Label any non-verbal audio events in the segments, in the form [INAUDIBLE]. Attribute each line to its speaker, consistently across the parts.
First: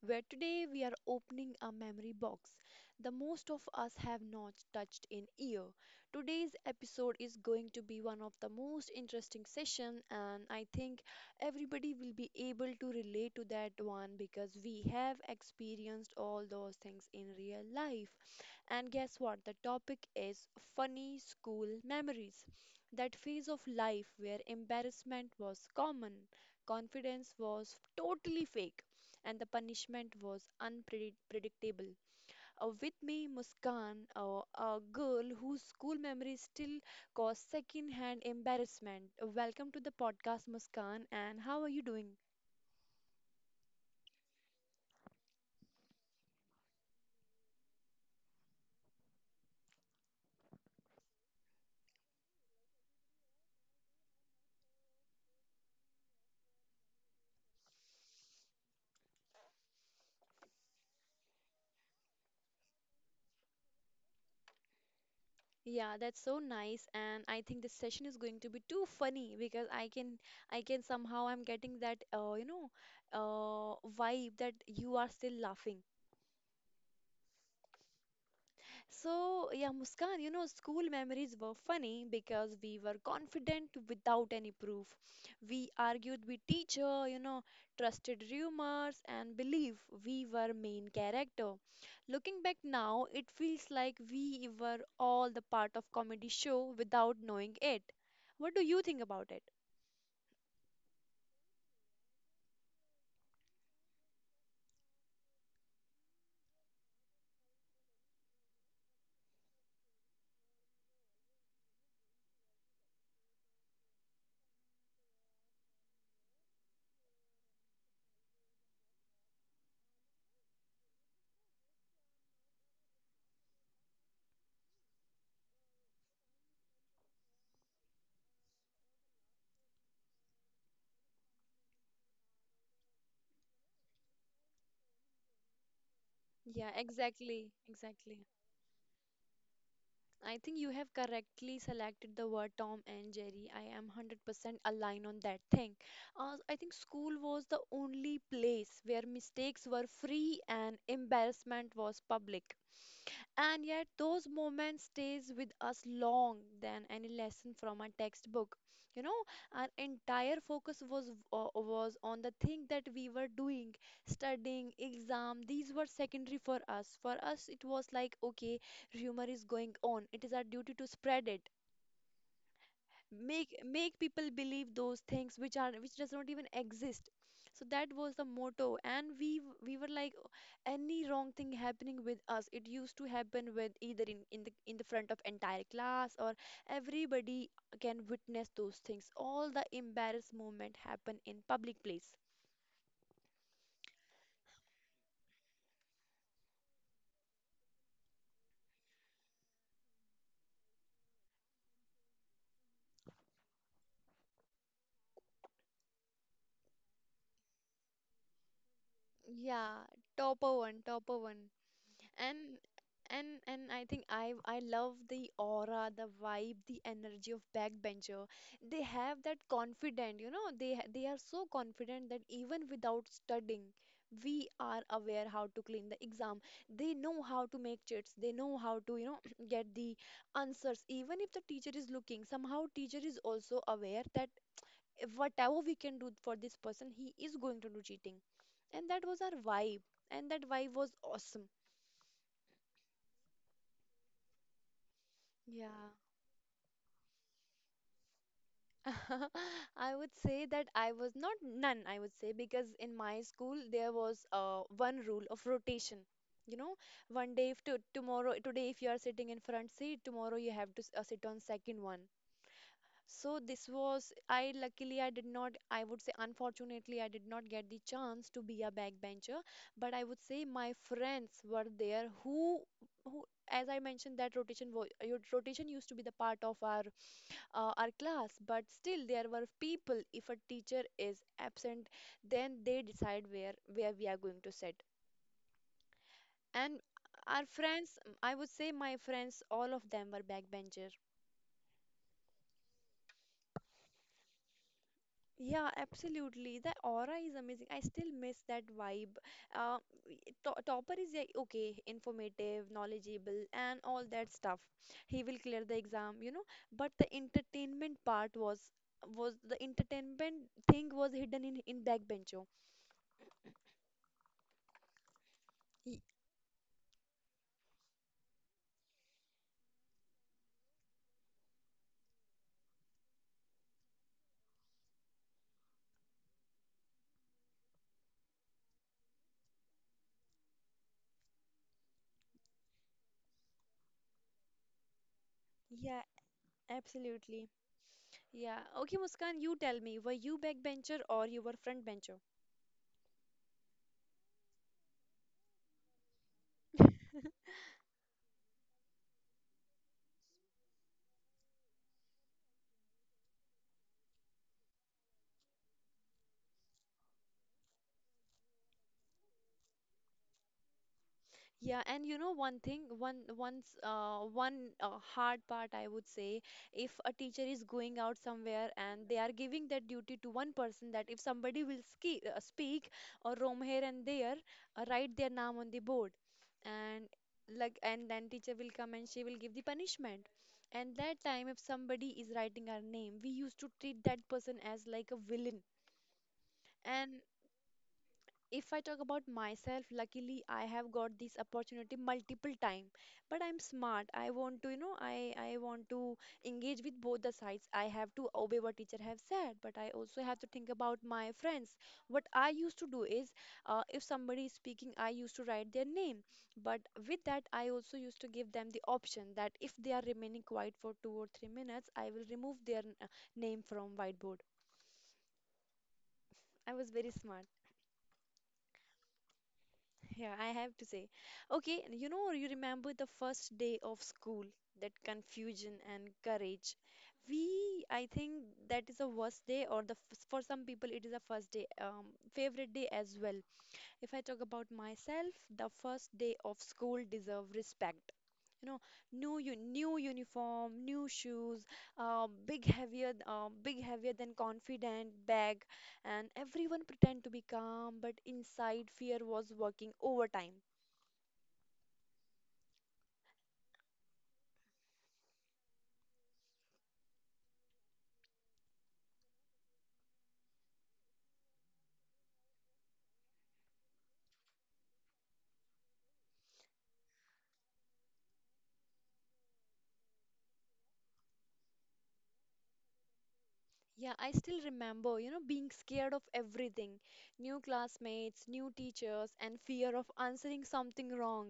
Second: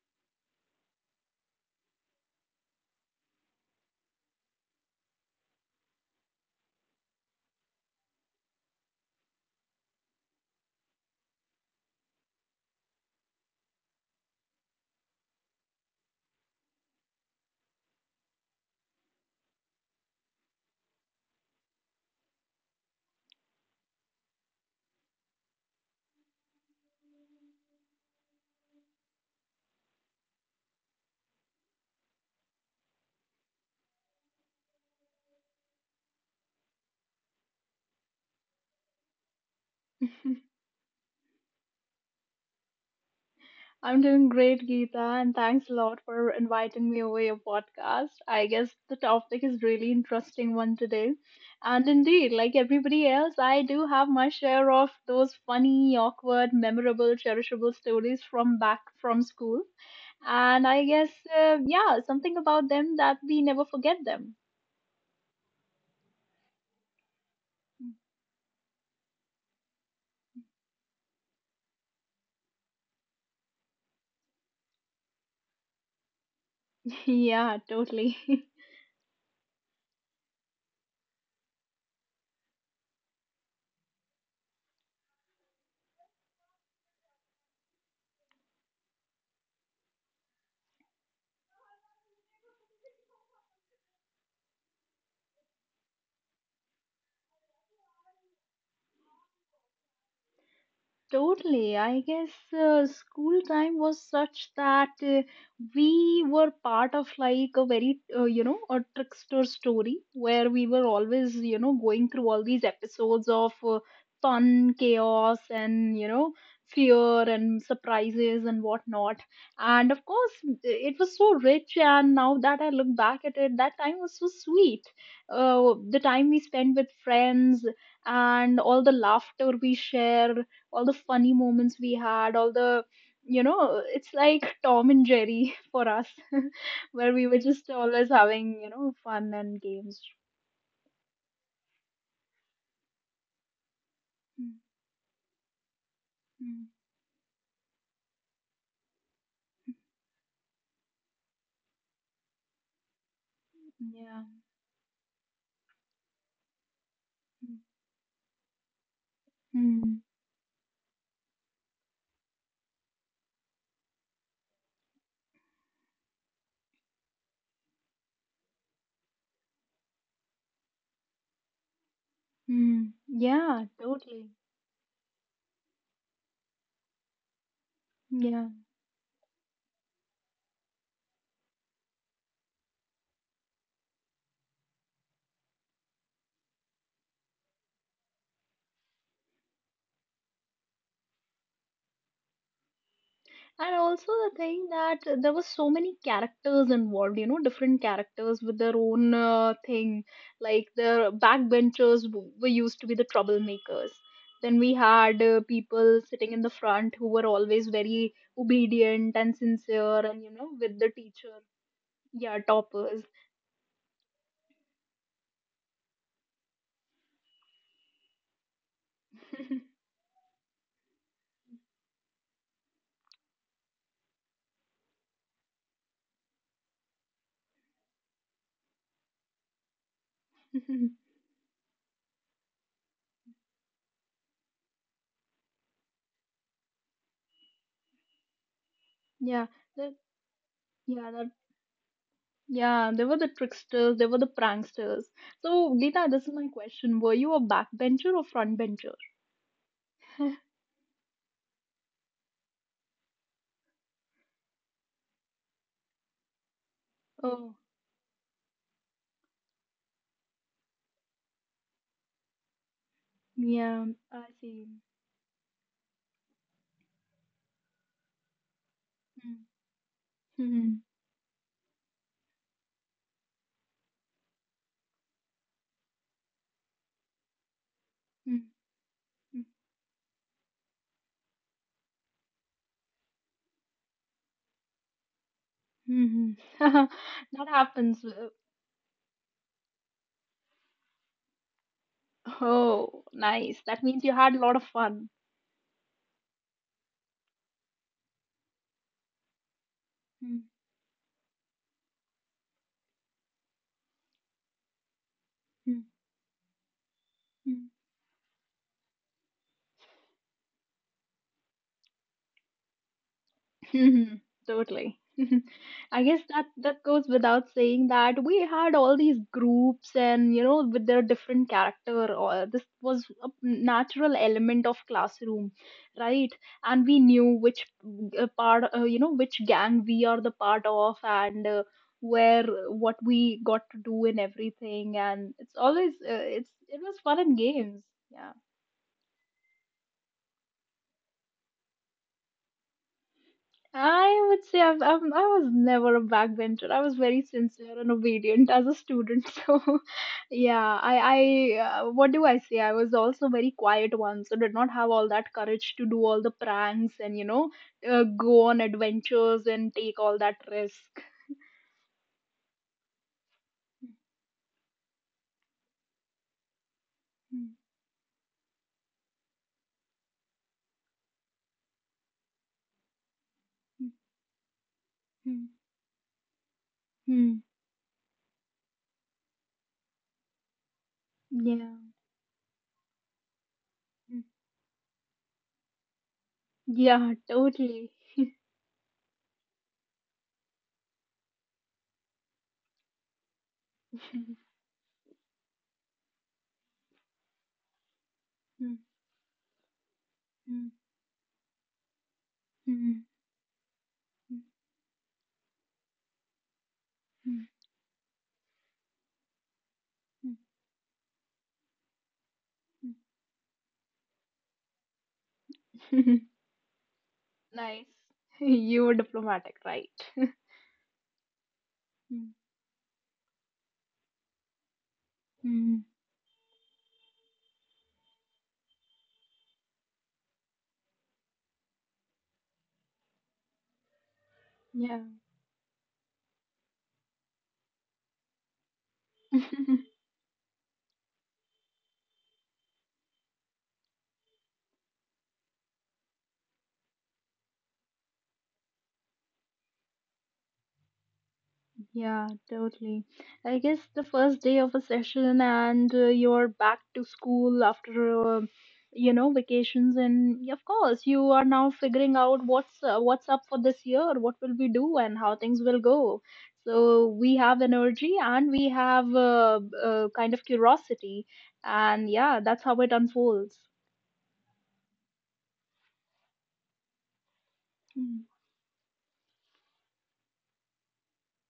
Speaker 1: where today we are opening a memory box the most of us have not touched in year. Today's episode is going to be one of the most interesting session, and I think everybody will be able to relate to that one because we have experienced all those things in real life. And guess what? The topic is funny school memories. That phase of life where embarrassment was common, confidence was totally fake, and the punishment was unpredictable. With me, Muskan, a girl whose school memories still cause second hand embarrassment. Welcome to the podcast,
Speaker 2: [LAUGHS]
Speaker 1: Muskan, and how are you doing?
Speaker 2: I'm doing great, Geeta, and thanks a lot for inviting me over your podcast. I guess the topic is really interesting one today. And indeed, like everybody else, I do have my share of those funny, awkward, memorable, cherishable stories from back from school. And I guess, yeah, something about them that we never forget them.
Speaker 1: Yeah, that's so nice, and I think this session is going to be too funny because I can somehow I'm getting that, vibe that you are still laughing.
Speaker 2: [LAUGHS] Yeah, totally.
Speaker 1: So, yeah, Muskan, you know, school memories were funny because we were confident without any proof. We argued with teacher, you know, trusted rumors and believe we were main character. Looking back now, it feels like we were all the part of comedy show without knowing it. What do you think about it?
Speaker 2: Totally. I guess school time was such that we were part of like a very, a trickster story where we were always, you know, going through all these episodes of fun, chaos, and, you know, fear and surprises and whatnot. And of course, it was so rich. And now that I look back at it, that time was so sweet. The time we spent with friends and all the laughter we share all the funny moments we had, all the it's like Tom and Jerry [LAUGHS] for us,
Speaker 1: Yeah,
Speaker 2: [LAUGHS] where we were
Speaker 1: exactly,
Speaker 2: just always
Speaker 1: exactly.
Speaker 2: having fun and games.
Speaker 1: I think you have correctly selected the word Tom and Jerry. I am
Speaker 2: Mm.
Speaker 1: 100% aligned on that thing. I
Speaker 2: Mm.
Speaker 1: think school was the only place where mistakes were free and embarrassment was public. And yet
Speaker 2: Yeah.
Speaker 1: those moments stays with us long than any lesson
Speaker 2: Mm.
Speaker 1: from a textbook. You know, our
Speaker 2: Mm.
Speaker 1: entire focus was was on the thing that we were doing, studying, exam. These were secondary for us. For us, it was like, okay, rumor is going on. It is our duty to spread it,
Speaker 2: Mm.
Speaker 1: make
Speaker 2: Yeah,
Speaker 1: make
Speaker 2: totally.
Speaker 1: people believe those things which are which does not even exist. So that was the
Speaker 2: Yeah.
Speaker 1: motto and we we were like, "Oh, any wrong thing happening with us, it used to happen with either in the front of entire class or everybody can witness those things. All the embarrassed moment happen in public place."
Speaker 2: And also the thing that there were so many characters involved, you know, different characters with their own thing. Like the backbenchers were used to be the troublemakers. Then we had people sitting in the front who were always very obedient and
Speaker 1: Yeah,
Speaker 2: sincere, and you know,
Speaker 1: topper
Speaker 2: with
Speaker 1: one,
Speaker 2: the
Speaker 1: topper
Speaker 2: teacher,
Speaker 1: one.
Speaker 2: yeah,
Speaker 1: and
Speaker 2: toppers.
Speaker 1: and I think I love the aura, the vibe, the energy of backbencher. They have that confident, you know, they are so confident that even without studying we are aware how to clean the exam. They know how to make cheats, they know how to, you know, [CLEARS THROAT] get the answers.
Speaker 2: [LAUGHS]
Speaker 1: Even if the teacher is looking, somehow teacher is also aware that whatever we can do for this person, he is going to do cheating. And that was our
Speaker 2: Yeah,
Speaker 1: vibe.
Speaker 2: the,
Speaker 1: And that vibe was
Speaker 2: yeah,
Speaker 1: awesome.
Speaker 2: yeah. They were the tricksters. They were the pranksters. So,
Speaker 1: Yeah.
Speaker 2: Geeta, this is my question: were you a backbencher or frontbencher?
Speaker 1: [LAUGHS] I would say
Speaker 2: [LAUGHS]
Speaker 1: that I was not none, I would say, because in my school there was one rule of rotation. You know, one day
Speaker 2: Oh.
Speaker 1: if to, tomorrow today if you are sitting in front seat, tomorrow you have to sit on second one. So this
Speaker 2: Yeah,
Speaker 1: was,
Speaker 2: I
Speaker 1: I
Speaker 2: see.
Speaker 1: luckily, I did not, I would say unfortunately I did not get the chance to be a backbencher, but I would say my
Speaker 2: Mm.
Speaker 1: friends were there who, as I mentioned, that rotation used to be the part of our class,
Speaker 2: [LAUGHS]
Speaker 1: but still there were people. If a teacher is absent, then they decide where we are going to sit.
Speaker 2: Mhm.
Speaker 1: And
Speaker 2: That
Speaker 1: our friends,
Speaker 2: happens.
Speaker 1: I would say my friends, all of them were backbencher.
Speaker 2: Oh, nice. That means you had a lot of fun.
Speaker 1: Yeah, absolutely. The aura is amazing. I still miss that vibe. Uh, to topper is like, okay, informative, knowledgeable, and all that stuff. He will clear the exam, you know. But the
Speaker 2: Mm.
Speaker 1: entertainment part was the entertainment thing was hidden in backbencho.
Speaker 2: Mhm, totally. [LAUGHS] I guess that goes without saying that we had all these groups and you know with their different character or this was a natural element of classroom, right? And we knew which part which gang we are the part of and where what we got to do and everything, and it's always
Speaker 1: Yeah,
Speaker 2: it was fun and
Speaker 1: absolutely.
Speaker 2: games. Yeah.
Speaker 1: Yeah. Okay, Muskan, you tell me, were you backbencher or you were frontbencher?
Speaker 2: I would say I was never a backbencher. I was very sincere and obedient as a student. [LAUGHS] So, yeah, what do I say? I was also very quiet one, so did not have all that courage to do all the pranks and, you know, go on adventures and take all that risk.
Speaker 1: Yeah, and you know one thing, one once one hard part I would say, if a teacher
Speaker 2: [LAUGHS]
Speaker 1: is going out somewhere and they are giving that duty to one person, that if somebody will ski speak or roam here and there, write their
Speaker 2: Mm.
Speaker 1: name on the board, and
Speaker 2: Mm. Mm. Mm.
Speaker 1: like, and then teacher will come and she will give the punishment. And that time, if
Speaker 2: Yeah.
Speaker 1: somebody is writing our name, we used to treat
Speaker 2: Mm.
Speaker 1: that person as like a villain.
Speaker 2: Yeah,
Speaker 1: And
Speaker 2: totally. [LAUGHS]
Speaker 1: if I talk about myself, luckily I have got this opportunity multiple time. But I'm smart. I want to, you know, I want to engage with both the sides. I have to obey
Speaker 2: Mm.
Speaker 1: what teacher have said, but I also have to
Speaker 2: Mm.
Speaker 1: think about my friends. What I used to
Speaker 2: Mm.
Speaker 1: do is, if
Speaker 2: Mm.
Speaker 1: somebody is speaking, I used to write their name. But with that,
Speaker 2: Mm.
Speaker 1: I also used to give them the option that if they are
Speaker 2: Mm.
Speaker 1: remaining quiet for 2 or 3 minutes, I will remove their name from whiteboard.
Speaker 2: Mm.
Speaker 1: I was very smart.
Speaker 2: [LAUGHS] Nice. [LAUGHS] You were diplomatic, right?
Speaker 1: Yeah,
Speaker 2: [LAUGHS]
Speaker 1: I have to say. Okay, and you know,
Speaker 2: Mm.
Speaker 1: you remember the first day of school, that confusion
Speaker 2: Mm,
Speaker 1: and courage. I think that is the worst day, or the for some people it is the first day, favorite day as well. If I talk about
Speaker 2: yeah.
Speaker 1: myself, the first day of school deserve respect. You know, new
Speaker 2: [LAUGHS]
Speaker 1: uniform, new shoes, big heavier than confident bag, and everyone pretend to be calm, but inside fear was working overtime.
Speaker 2: Yeah, totally. I guess the first day of a session and you're back to school after you know vacations, and of course you are now figuring out what's up for this year, what will we do and how things will go. So we have energy and we have kind of curiosity, and yeah, that's how it unfolds.
Speaker 1: Yeah, I still remember, you know, being scared of everything. New
Speaker 2: Mm.
Speaker 1: classmates, new teachers, and fear of answering something wrong.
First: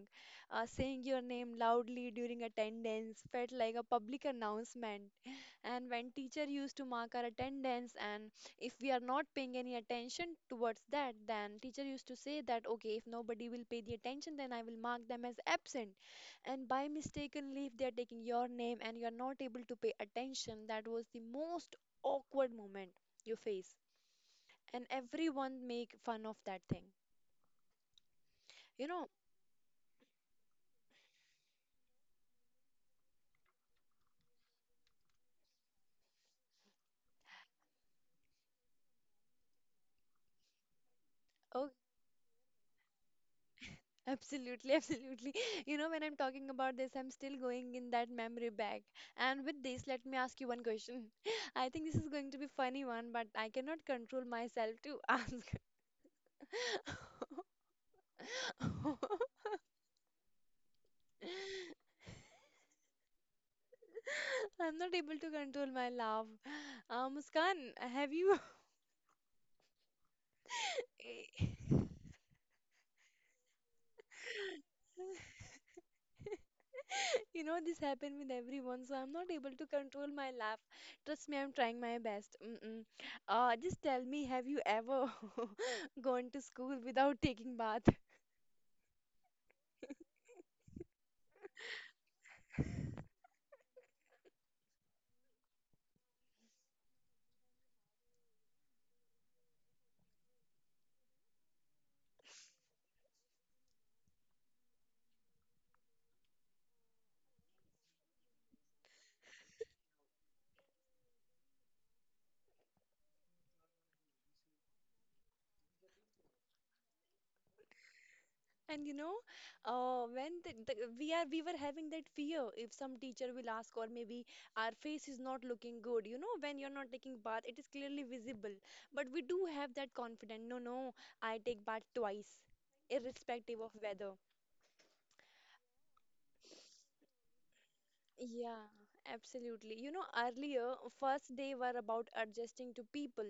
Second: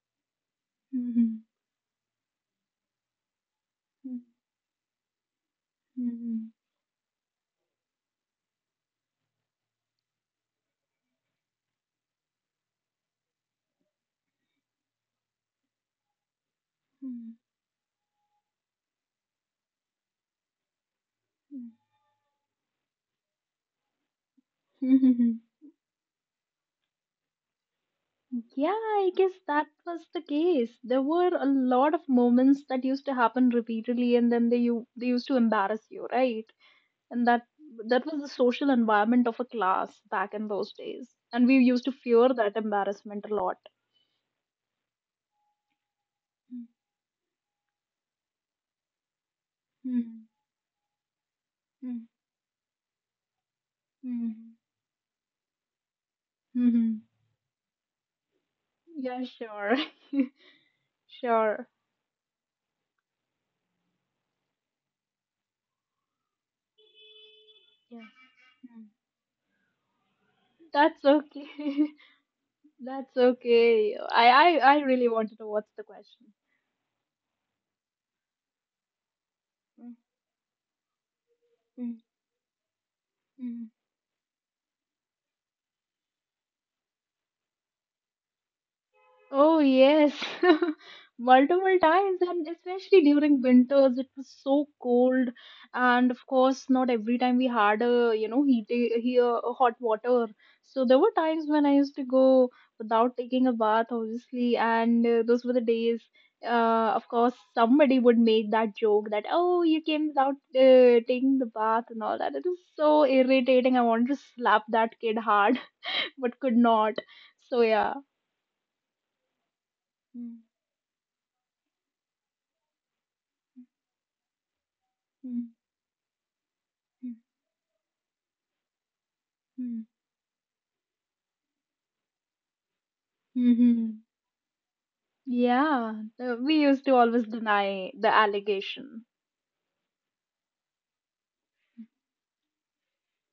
Speaker 1: Saying your
Speaker 2: Mhm.
Speaker 1: name loudly during attendance felt like a
Speaker 2: Mm.
Speaker 1: public announcement. [LAUGHS] And when teacher
Speaker 2: Mhm.
Speaker 1: used to mark our attendance, and if we are not paying any attention towards that, then teacher used to say that, okay, if nobody will pay the attention, then I will mark them as absent. And by
Speaker 2: Mm.
Speaker 1: mistakenly, if they are taking your name and you are not able to pay attention, that was the most awkward moment you face, and
Speaker 2: Mhm. [LAUGHS]
Speaker 1: everyone make fun of that thing,
Speaker 2: Yeah,
Speaker 1: you know.
Speaker 2: I guess that was the case. There were a lot of moments that used to happen repeatedly, and then they used to embarrass you, right? And that was the social environment of a class back in those days, and we
Speaker 1: Oh,
Speaker 2: used to fear that embarrassment a lot.
Speaker 1: absolutely. [LAUGHS] Absolutely. You know, when I'm talking about this, I'm still going in that memory bag. And with this, let me
Speaker 2: Mm-hmm.
Speaker 1: ask you one question. [LAUGHS] I think this is going to be funny one, but I cannot control myself to [LAUGHS] ask. [LAUGHS]
Speaker 2: Mm-hmm. Yeah, sure, [LAUGHS] sure.
Speaker 1: I'm not able to control my laugh. uh, muskan
Speaker 2: Yeah.
Speaker 1: have you
Speaker 2: Mm. That's okay. [LAUGHS]
Speaker 1: [LAUGHS]
Speaker 2: That's okay. I really wanted to watch the
Speaker 1: [LAUGHS]
Speaker 2: question.
Speaker 1: you know, this happened with everyone, so I'm not able to
Speaker 2: Mm.
Speaker 1: control my laugh. Trust me, I'm trying
Speaker 2: Mm.
Speaker 1: my best. Mm-mm. Uh,
Speaker 2: Mm.
Speaker 1: just tell me, have you ever [LAUGHS] gone to school without taking bath?
Speaker 2: Oh, yes, [LAUGHS] multiple times, and especially during winters, it was so cold. And of course, not every time we had a, you know, heat here a hot water. So there were times when I used to go without taking a bath, obviously, and those were the days. Of course, somebody would make that joke that, oh, you came without taking the bath and all that. It was so irritating. I wanted to slap that kid hard, [LAUGHS] but could not. So yeah.
Speaker 1: And you know,
Speaker 2: Mm.
Speaker 1: when the, we are we were having that fear, if some teacher will ask, or maybe our face is not
Speaker 2: Mm.
Speaker 1: looking good. You know, when you're not taking bath, it is clearly visible. But we do have
Speaker 2: Mm.
Speaker 1: that confidence. No, no, I take bath twice, irrespective of
Speaker 2: Mm-hmm.
Speaker 1: weather.
Speaker 2: Yeah, we used to always deny the
Speaker 1: Yeah,
Speaker 2: allegation.
Speaker 1: absolutely. You know, earlier, first day were about adjusting to people.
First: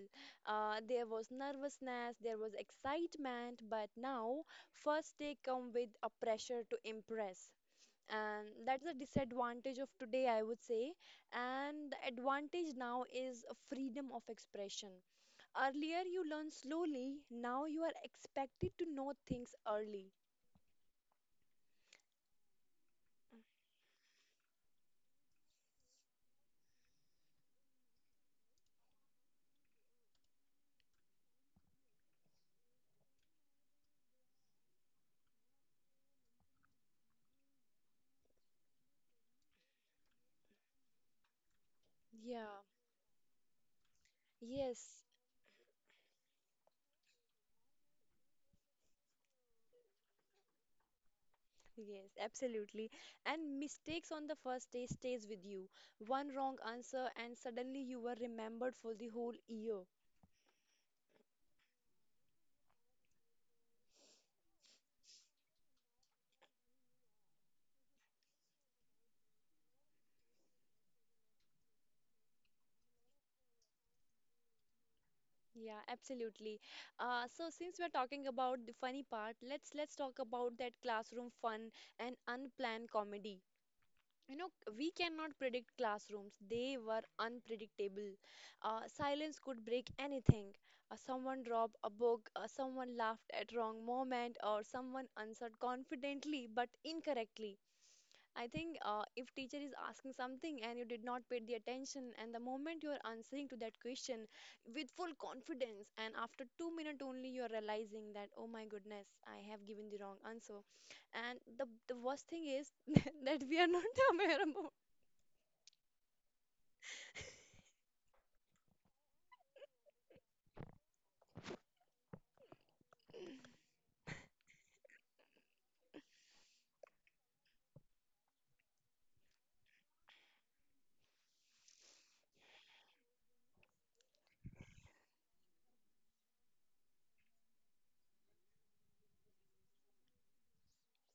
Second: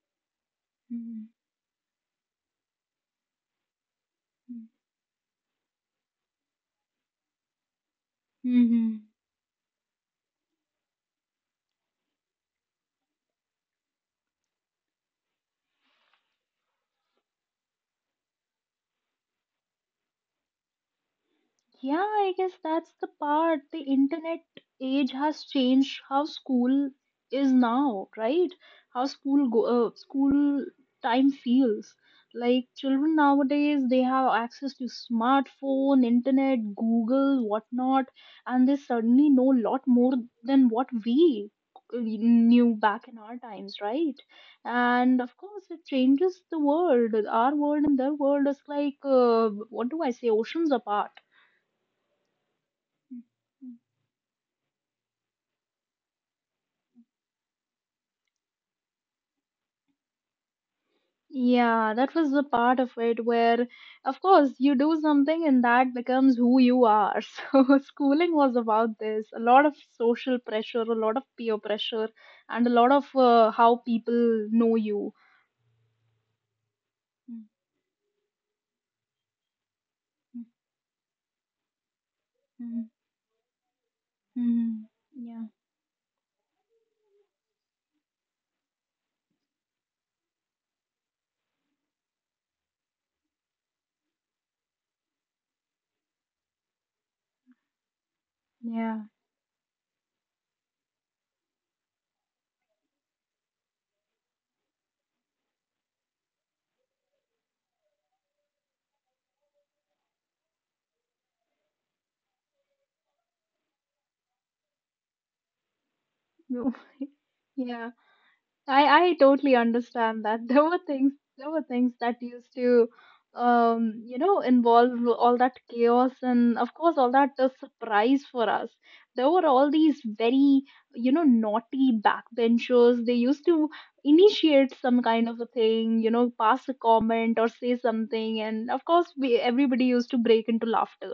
Speaker 1: There was nervousness, there was excitement, but now first day come with a pressure to impress. And that's the
Speaker 2: Mm-hmm.
Speaker 1: disadvantage of today, I would say. And the advantage now is a freedom of expression. Earlier you learn slowly, now you are expected to know things early.
Speaker 2: Yeah, I guess that's the part. The internet age has changed how school is now, right? How school go, school time feels. Like children nowadays, they have access to smartphone, internet, Google, whatnot, and they suddenly know a lot more than what we
Speaker 1: Yeah,
Speaker 2: knew back in our times, right?
Speaker 1: yes.
Speaker 2: And of course, it changes the world. Our world and their world is like, what do I say, oceans apart.
Speaker 1: Yes, absolutely. And mistakes on the first day stays with you. One wrong answer and suddenly you were remembered for the whole year.
Speaker 2: Yeah, that was the part of it where, of course, you do something and that becomes who you are. [LAUGHS] So, schooling was about this a lot of social pressure, a lot of peer pressure, and a lot of how people know you.
Speaker 1: Yeah, absolutely. Uh,
Speaker 2: Mm.
Speaker 1: so since we're talking about the funny part, let's talk about that classroom fun and
Speaker 2: Mm.
Speaker 1: unplanned comedy. You know,
Speaker 2: Mm. Mm.
Speaker 1: we cannot
Speaker 2: Yeah,
Speaker 1: predict classrooms. They were unpredictable. Silence could break anything. Someone dropped a book, someone laughed at wrong moment, or someone answered confidently but incorrectly. I think
Speaker 2: yeah.
Speaker 1: if teacher is asking something and you did not pay the attention, and the moment you are answering to that question with full confidence, and after 2 minutes only you are realizing that, oh my goodness, I have given the wrong answer, and the worst thing is [LAUGHS] that we are not [LAUGHS] aware about.
Speaker 2: [LAUGHS] Yeah, I totally understand that. [LAUGHS] There were things that used to involve all that chaos, and of course all that surprise for us. There were all these very naughty backbenchers. They used to initiate some kind of a thing, you know, pass a comment or say something, and of course we everybody used to break into laughter,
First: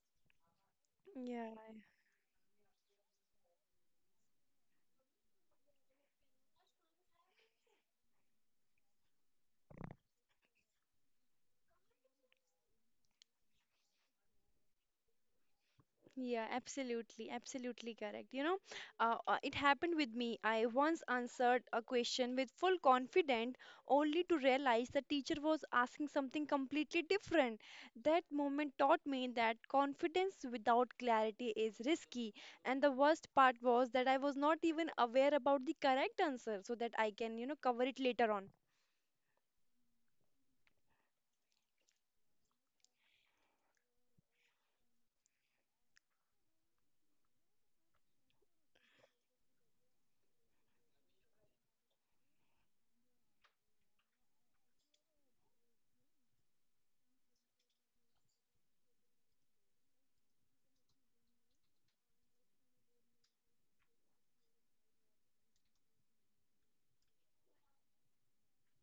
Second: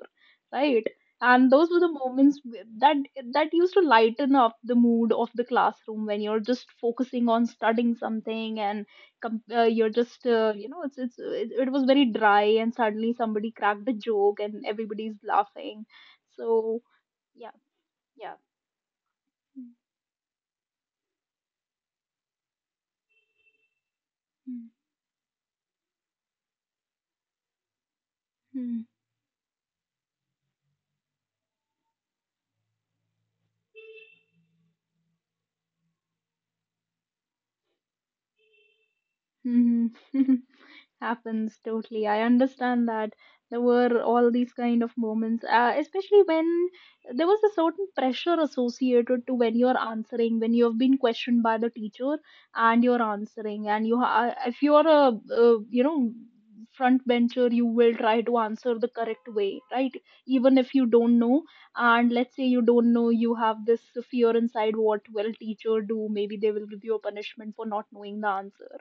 Speaker 2: right? And those were the moments that used to lighten up the mood of the classroom when you're just focusing on studying something, and you're just you know it was very dry, and suddenly somebody cracked a joke and everybody's laughing,
Speaker 1: Yeah,
Speaker 2: so
Speaker 1: absolutely,
Speaker 2: yeah,
Speaker 1: absolutely correct.
Speaker 2: yeah.
Speaker 1: You know, it happened with me. I once answered a question with full confidence, only to
Speaker 2: Mm.
Speaker 1: realize the teacher was asking something completely different. That moment
Speaker 2: Mm.
Speaker 1: taught me that confidence without clarity is risky. And the worst part was that I was not even aware about the correct answer so that I can, you know, cover it later on.
Speaker 2: Mm. Mhm. [LAUGHS] Happens totally, I understand that. There were all these kind of moments especially when there was a certain pressure associated to when you're answering, when you have been questioned by the teacher and you're answering, and if you're a you know front bencher, you will try to answer the correct way, right? Even if you don't know, and let's say you don't know, you have this fear inside: what will teacher do? Maybe they will give you a punishment for not knowing the answer.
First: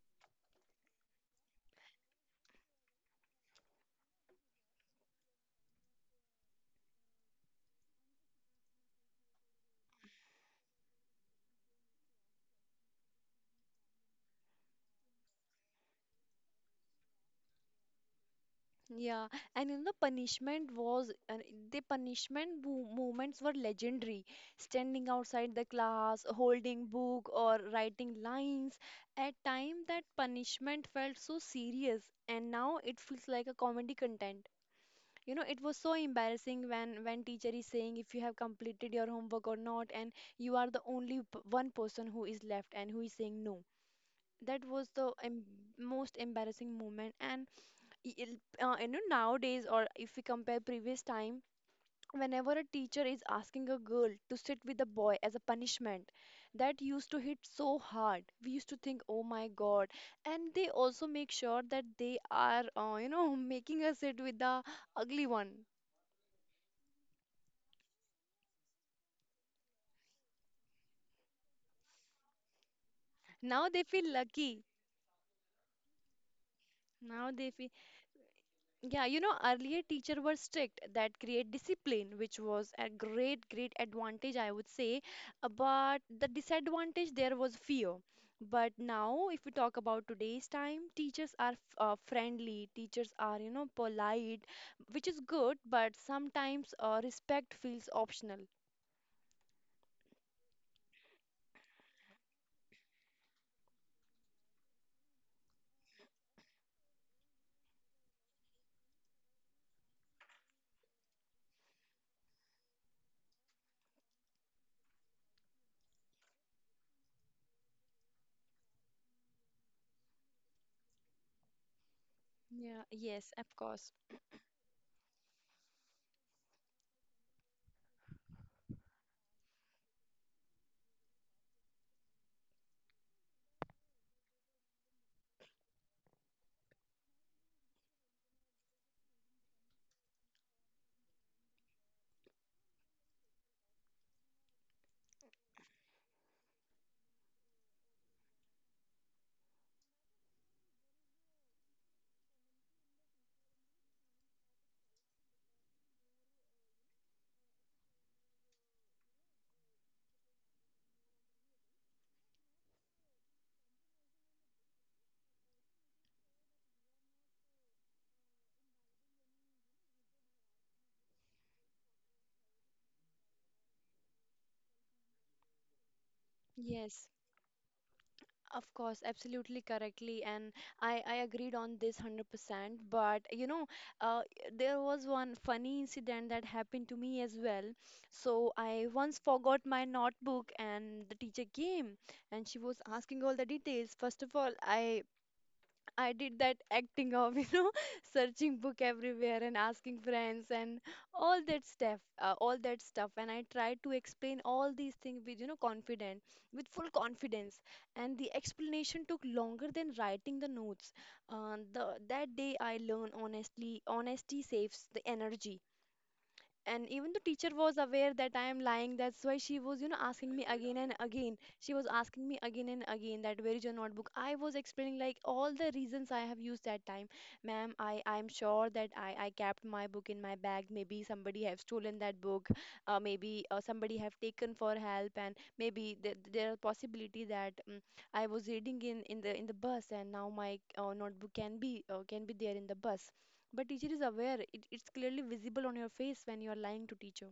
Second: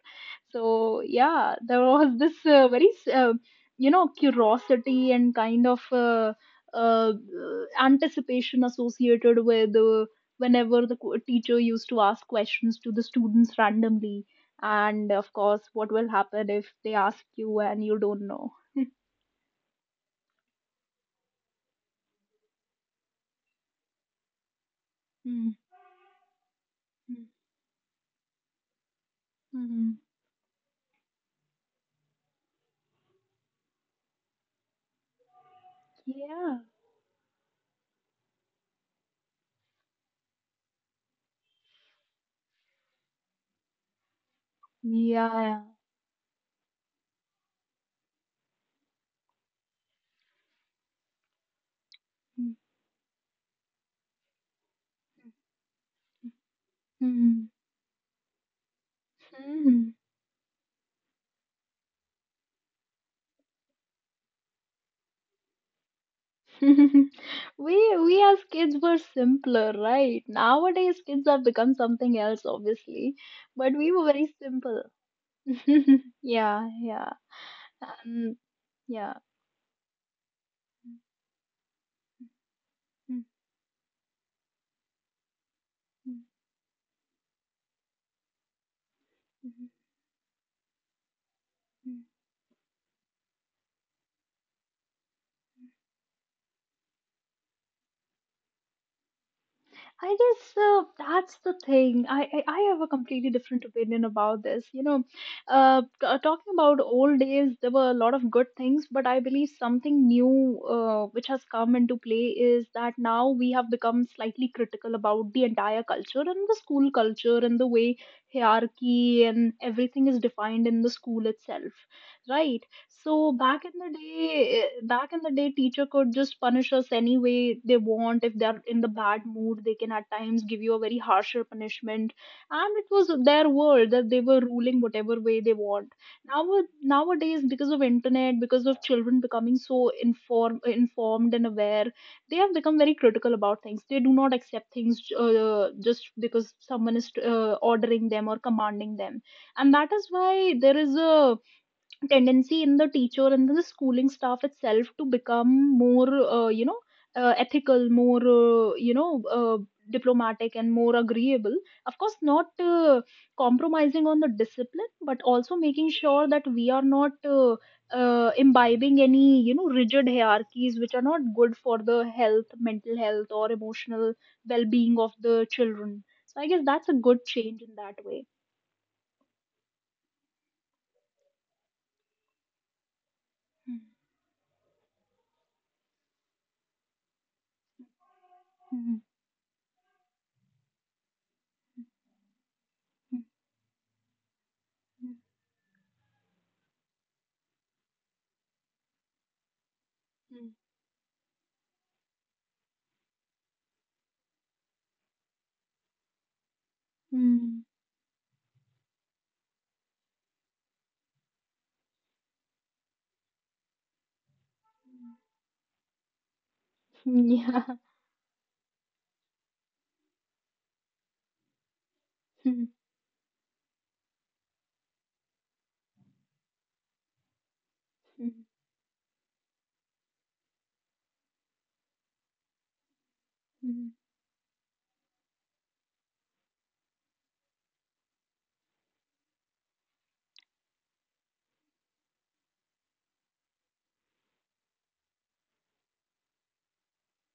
Speaker 2: So yeah, there was this very you know curiosity and kind of uh, anticipation associated with whenever the teacher used to ask questions to the students randomly, and of course, what will happen if they ask you and you don't know?
Speaker 1: Yeah, and in the punishment was, and the punishment movements were legendary. Standing
Speaker 2: Mm-hmm.
Speaker 1: outside the class, holding book or writing lines. At time that punishment felt so serious, and now it feels like a comedy content. You know, it was so
Speaker 2: Yeah.
Speaker 1: embarrassing when teacher is saying if you have completed your homework or not, and you are the only one person who is left and who is saying no. That was the
Speaker 2: Yeah.
Speaker 1: most embarrassing moment, and nowadays, or if we compare previous time,
Speaker 2: Yeah.
Speaker 1: whenever a teacher is asking a girl to sit with a boy as a punishment, that used to hit so hard. We used to think, oh my
Speaker 2: Mhm.
Speaker 1: god. And they also make sure that they are [LAUGHS] making us sit with the ugly one.
Speaker 2: [LAUGHS] we we as kids were simpler, right? Nowadays kids have become something else, obviously,
Speaker 1: Now
Speaker 2: but
Speaker 1: they
Speaker 2: we were
Speaker 1: feel
Speaker 2: very
Speaker 1: lucky.
Speaker 2: simple. [LAUGHS] Yeah, yeah,
Speaker 1: Now they feel...
Speaker 2: um,
Speaker 1: Yeah,
Speaker 2: yeah.
Speaker 1: you know, earlier teacher were strict that create discipline, which was a great, great advantage, I would say. But the disadvantage there was fear. But now, if we talk about today's time, teachers are
Speaker 2: [LAUGHS]
Speaker 1: friendly, teachers are, you know, polite, which is good, but sometimes respect feels optional.
Speaker 2: I guess that's the thing. I have a completely different opinion about this. You know, talking about old days, there were a lot of good things, but I believe something new which has come into play is that now we have become slightly critical about the entire culture and the school culture and the way hierarchy and everything is defined in the school itself, right?
Speaker 1: Yeah,
Speaker 2: So
Speaker 1: yes, of
Speaker 2: back in the
Speaker 1: course.
Speaker 2: day, teacher could just punish us any way they want. If they're in the bad mood, they can at times give you a very harsher punishment. And it was their world that they were ruling whatever way they want. Now Nowadays, because of internet, because of children becoming so informed and aware, they have become very critical about things. They do not accept things just because someone is ordering them or commanding them, and that is why there is a tendency in the teacher and the schooling staff itself to become more you know ethical, more you know diplomatic and more agreeable, of course not compromising on the discipline but also making sure that we are not imbibing any you know rigid hierarchies which are not good for the health, mental health or emotional well-being of the children, so I guess that's a
Speaker 1: Yes.
Speaker 2: good change in that way.
Speaker 1: Of course, absolutely correctly, and I agreed on this 100%. But you know,
Speaker 2: Hmm.
Speaker 1: uh, there was one funny incident that happened to me as well. So I
Speaker 2: Hmm.
Speaker 1: once forgot my notebook, and the teacher came and she was
Speaker 2: Hmm.
Speaker 1: asking all the details. First of all, I did that acting of, you know, [LAUGHS] searching book everywhere and asking
Speaker 2: Hmm.
Speaker 1: friends and all that stuff, all that stuff. And I tried to explain all these things with, you know, confident, with full confidence.
Speaker 2: Hmm.
Speaker 1: And the explanation took longer than writing the notes. The that day I learned, honestly, honesty saves the
Speaker 2: Hmm.
Speaker 1: energy. And even the teacher
Speaker 2: Yeah.
Speaker 1: was aware that I am lying. That's why she was, you know, asking me again and again. She was asking me again
Speaker 2: [LAUGHS]
Speaker 1: and again that where is your notebook. I was explaining like all the reasons I have used that time. Ma'am, I'm sure that I kept my book in my bag. Maybe somebody have stolen that book. Maybe somebody have taken for help. And maybe there are possibility that I was reading in in the bus, and now my notebook can be there in the bus. But teacher is aware. It's clearly visible on your face when you are lying to teacher.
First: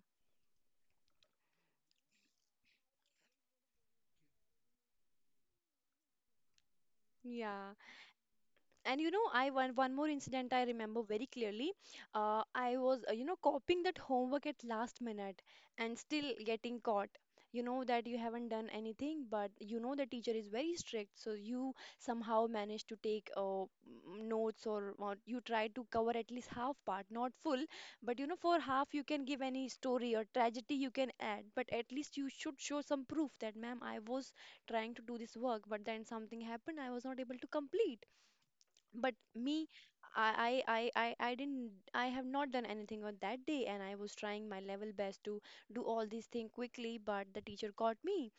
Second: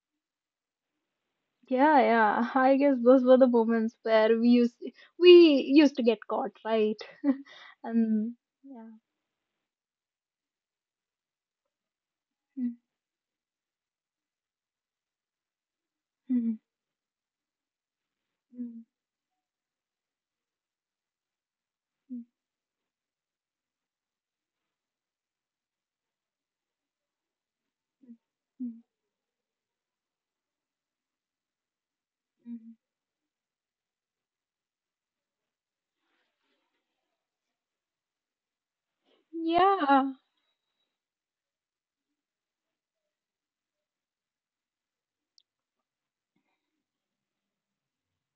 Speaker 2: Yeah, yeah. I guess those were the moments where we used to get caught, right? [LAUGHS]
Speaker 1: Yeah.
Speaker 2: And yeah.
Speaker 1: And you know, one more incident I remember very clearly. I was you know, copying that homework at last minute, and still getting caught. You know that you haven't done anything, but you know the teacher is very strict, so you somehow manage to take notes, or you try to cover at least half part, not full. But you know, for half you can give any story or tragedy you can add, but at least you should show some
Speaker 2: [LAUGHS]
Speaker 1: proof that, ma'am, I was trying to do this work, but then something happened, I was not able to complete. But me,
Speaker 2: Yeah.
Speaker 1: I didn't, I have not done anything on that day, and I was trying my level best to do all these things quickly, but the teacher got me.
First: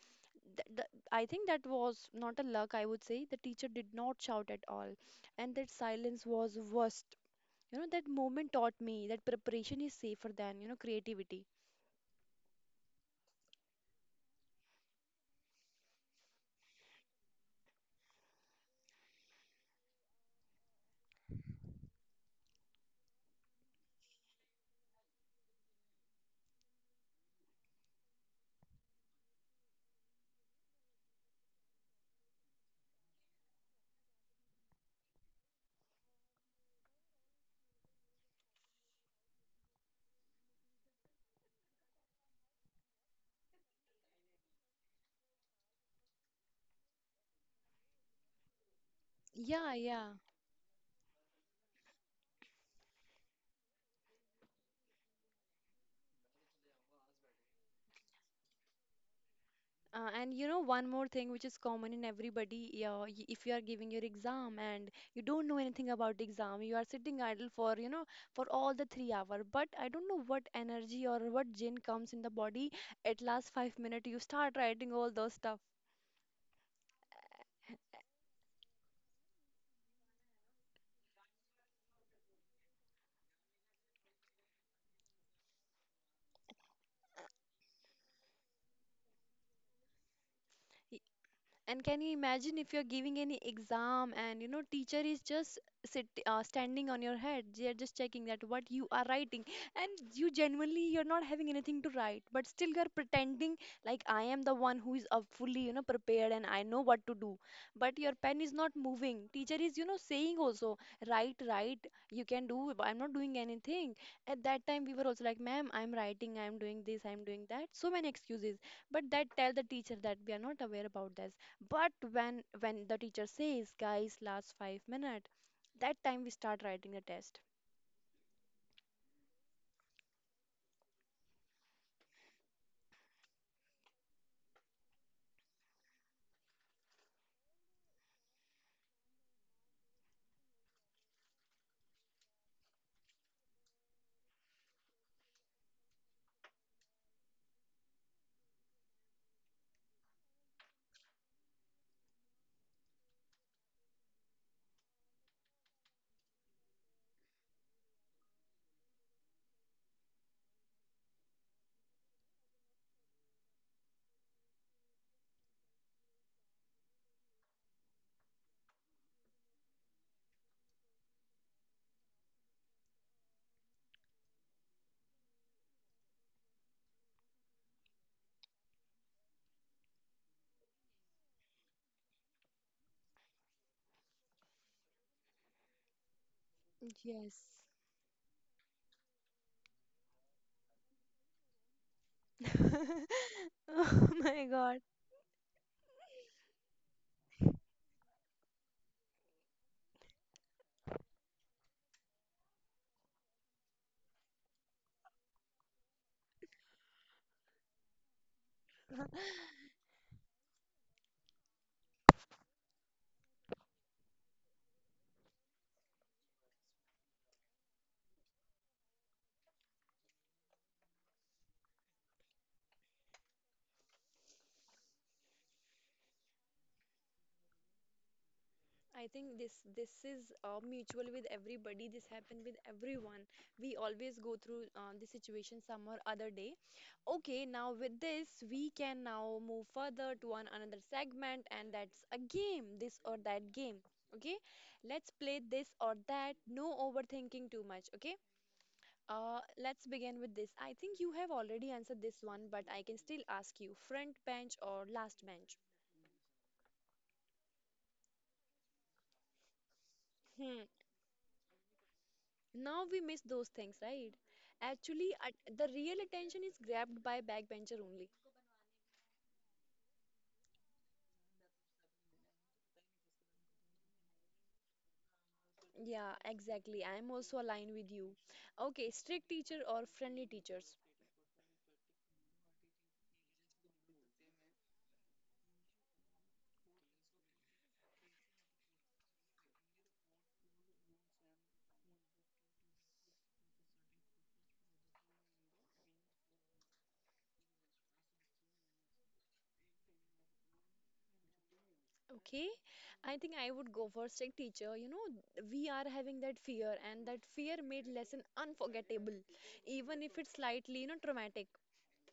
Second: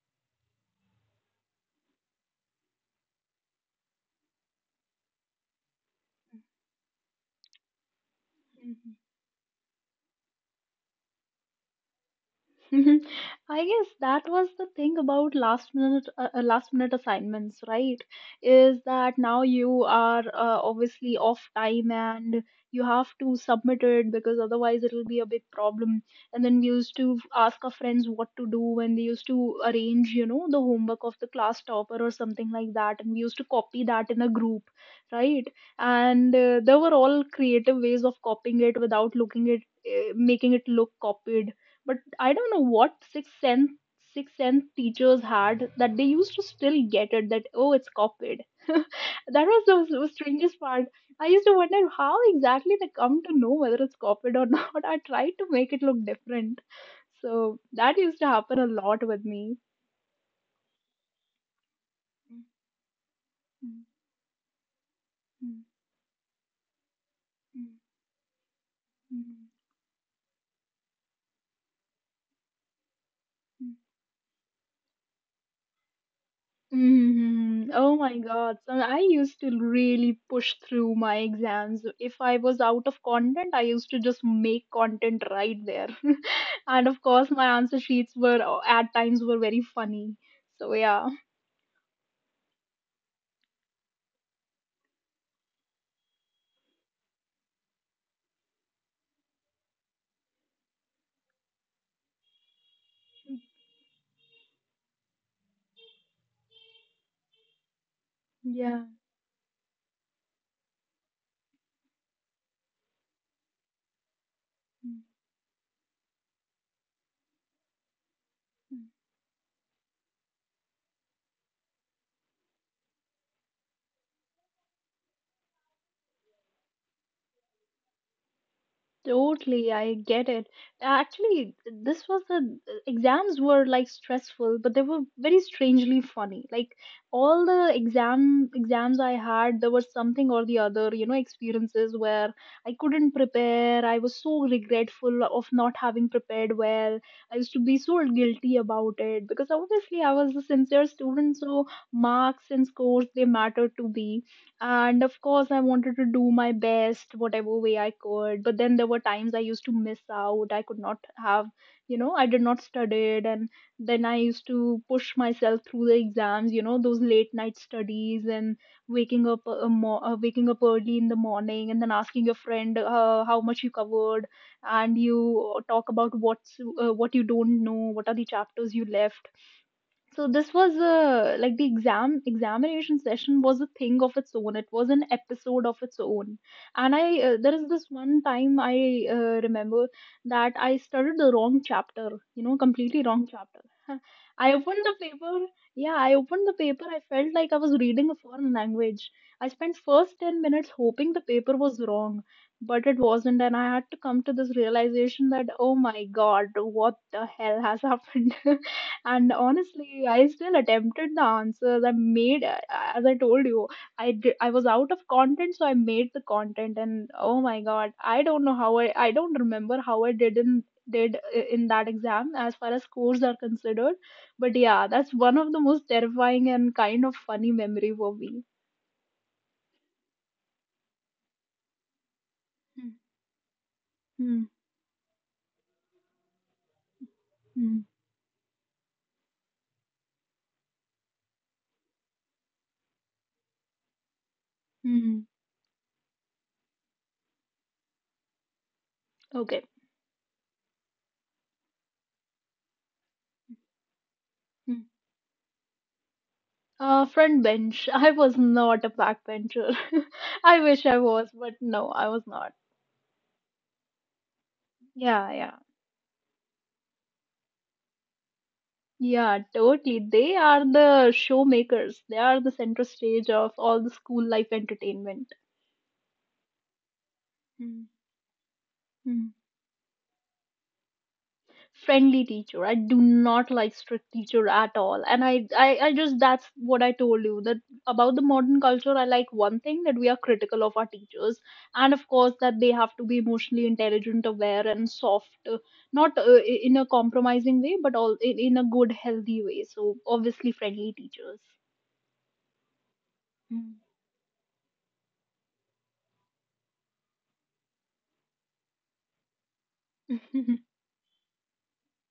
Speaker 1: Th th I think that was not a luck, I would say. The teacher did not shout at all, and that silence was worst. You know, that moment taught me that preparation is safer than, you know, creativity.
Speaker 2: [LAUGHS] I guess that was the thing about last minute assignments, right? Is that now you are obviously off time, and you have to submit it because otherwise it will be a big problem. And then we used to ask our friends what to do when they used to arrange, you know, the homework of the class topper or something like that. And we used to copy that in a group, right? And there were all creative ways of copying it without looking it, making it look copied, but I don't know what sixth sense teachers had that they used to still get it that oh it's copied. [LAUGHS] That was
Speaker 1: Yeah,
Speaker 2: the
Speaker 1: yeah.
Speaker 2: strangest part. I used to wonder how exactly they come to know whether it's copied or [LAUGHS] not. I tried to make it look different, so that used to happen a lot with me.
Speaker 1: And you know, one more thing which is common in everybody, if you are giving your exam and you don't know anything about exam, you are sitting idle for, you know, for all the 3 hour. But I don't know what energy or what gin comes in the body. At last 5 minute, you start writing all those stuff.
Speaker 2: Mhm. Oh my God. So I used to really push through my exams. If I was out of content, I used to just make content right there. [LAUGHS] And of course, my answer sheets were at times were very funny. So yeah.
Speaker 1: And can you imagine if you're giving any exam and you know teacher is just sit standing on your head. They are just checking that what you are writing, and you genuinely you're not having anything to write, but still you're pretending like I am the one who is fully, you know, prepared, and I know what to do. But your pen is not
Speaker 2: Yeah.
Speaker 1: moving. Teacher is, you know, saying also, write, write, you can do. I'm not doing anything. At that time we
Speaker 2: Mm-hmm.
Speaker 1: were also like, ma'am, I'm writing, I'm doing this, I'm doing that. So many excuses. But that tell the teacher that we are not aware about this. But when the teacher says, guys, last 5 minutes, that time we start writing the test.
Speaker 2: Totally, I get it. Actually, this was the exams were like stressful, but they were very strangely funny. Like all the exams I had, there was something or the other, you know, experiences where I couldn't prepare. I was so regretful of not having prepared well. I used to be so guilty about it because obviously I was a sincere student, so marks and scores they mattered to me, and of course I wanted to do my best whatever way I could. But then there were times I used to miss out, I could not have, you know, I did not study, and then I used to push myself through the exams, you know, those late night studies and waking up waking up early in the morning and then asking your friend how much you covered, and you talk about what you don't know, what are the chapters you left. So this was a like the examination session was a thing of its own. It was an episode of its own. And I
Speaker 1: Yes.
Speaker 2: there is this one time I remember that I studied the wrong chapter, you know, completely
Speaker 1: [LAUGHS]
Speaker 2: wrong chapter. [LAUGHS]
Speaker 1: Oh my
Speaker 2: I
Speaker 1: God.
Speaker 2: opened the paper. Yeah, I opened the paper. I felt like I was reading a foreign language. I spent first 10 minutes hoping the paper was wrong, but it wasn't, and I had to come to this realization that, oh my god, what the hell has happened? [LAUGHS] And honestly, I still attempted the answers I made. As I told you, I did, I was out of content, so I made the content. And oh my God, I don't know how I don't remember how I did in that exam as far as scores are considered. But yeah, that's one of the most terrifying and kind of funny memory for me.
Speaker 1: I think this is mutual with everybody. This happened with
Speaker 2: Hmm.
Speaker 1: everyone. We always go
Speaker 2: Hmm.
Speaker 1: through this situation some or other day. Okay, now
Speaker 2: Hmm.
Speaker 1: with this, we can now move further to one another segment, and that's a game, this or that game. Okay, let's
Speaker 2: Hmm.
Speaker 1: play this or that. No overthinking too much. Okay.
Speaker 2: Okay.
Speaker 1: Let's begin with this. I think you have already answered this one, but I can still ask you, front bench
Speaker 2: Hmm.
Speaker 1: or last bench?
Speaker 2: Front bench. [LAUGHS] I was not a backbencher. [LAUGHS] I
Speaker 1: Hmm.
Speaker 2: wish I was, but no, I was not.
Speaker 1: Now we miss those things, right? Actually,
Speaker 2: Yeah, yeah.
Speaker 1: the real attention is grabbed by backbencher only.
Speaker 2: Yeah, totally. They are the showmakers. They are the center stage of all the school life entertainment.
Speaker 1: Yeah, exactly. I'm also aligned
Speaker 2: Mm,
Speaker 1: with you. Okay, strict
Speaker 2: mm.
Speaker 1: teacher or friendly teachers?
Speaker 2: Friendly teacher. I do not like strict teacher at all. And I just that's what I told you that about the modern culture. I like one thing that we are critical of our teachers, and of course that they have to be emotionally intelligent, aware, and soft. Not in a compromising way, but in a good, healthy way. So obviously, friendly teachers.
Speaker 1: Okay, I think I would go for strict teacher. You know, we are having that fear, and that fear made lesson unforgettable, even if it's
Speaker 2: Mm.
Speaker 1: slightly, you know, traumatic.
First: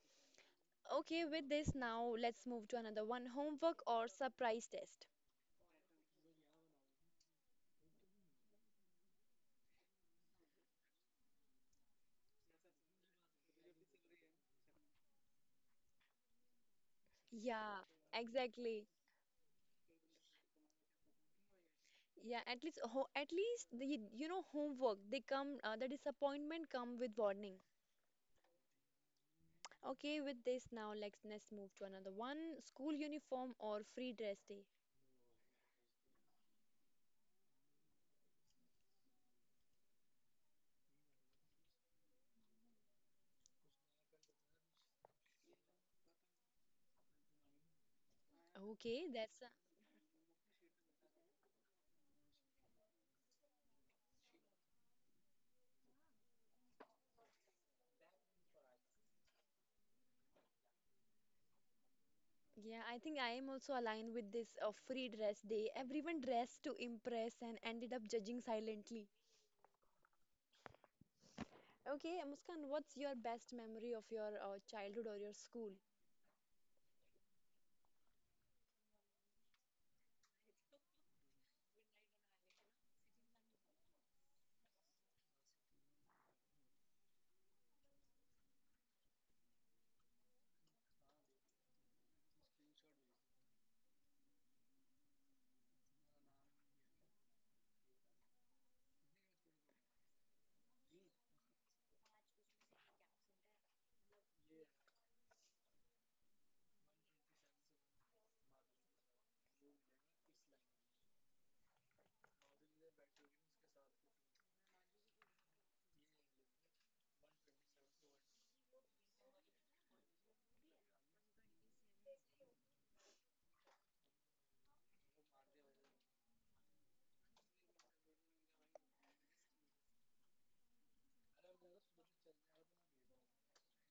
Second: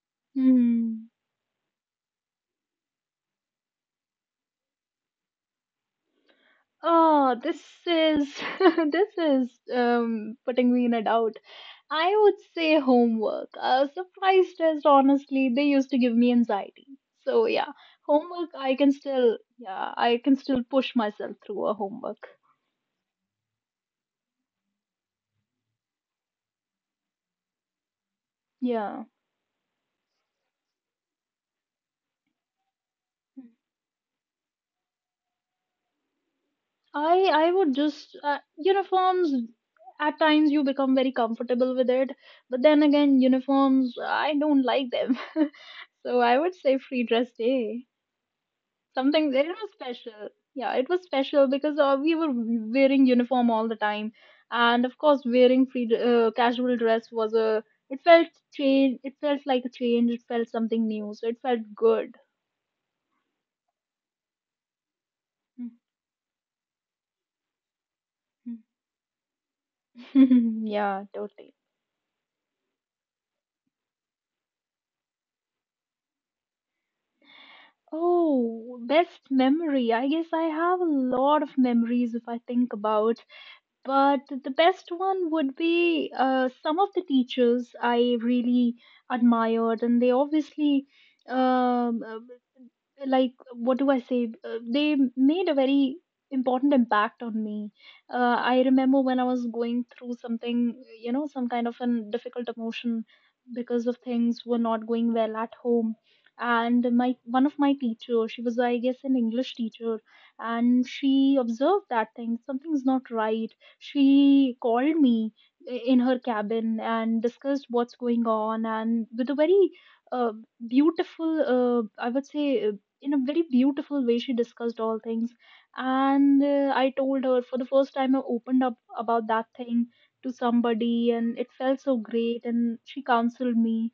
Speaker 2: [LAUGHS] Mm.
Speaker 1: Okay, with this now, let's move to another one, homework or surprise test.
Speaker 2: Oh, this is [LAUGHS] this is putting me in a doubt. I would say homework. A surprise test, honestly, they used to give me anxiety. So yeah,
Speaker 1: Yeah,
Speaker 2: homework I
Speaker 1: exactly.
Speaker 2: can still yeah, I can still push myself through a homework.
Speaker 1: Yeah, at least the you know homework they come the disappointment come with warning.
Speaker 2: Yeah.
Speaker 1: Okay, with this now, let's move to another one, school uniform or free dress day.
Speaker 2: I would just uniforms at times you become very comfortable with it, but then again uniforms I don't like them. [LAUGHS] So I would say free dress day.
Speaker 1: Okay,
Speaker 2: Something
Speaker 1: that's a,
Speaker 2: it was special. Yeah, it was special because we were wearing uniform all the time, and of course wearing free casual dress was a, it felt change, it felt like a change, it felt something new, so it felt good.
Speaker 1: yeah. I think I am also aligned with this free dress day. Everyone dressed to impress and ended up judging silently.
Speaker 2: [LAUGHS] Yeah, totally.
Speaker 1: Okay, Muskan, what's your best memory of your childhood or your school?
Speaker 2: Oh, best memory, I guess I have a lot of memories if I think about, but the best one would be some of the teachers I really admired, and they obviously um, uh, like what do I say, made a very important impact on me. I remember when I was going through something, you know, some kind of an difficult emotion because of things were not going well at home. And my one of my teacher, she was I guess an English teacher, and she observed that thing, something's not right. She called me in her cabin and discussed what's going on, and with a very uh, beautiful, I would say in a very beautiful way she discussed all things. And I told her for the first time, I opened up about that thing to somebody, and it felt so great, and she counseled me.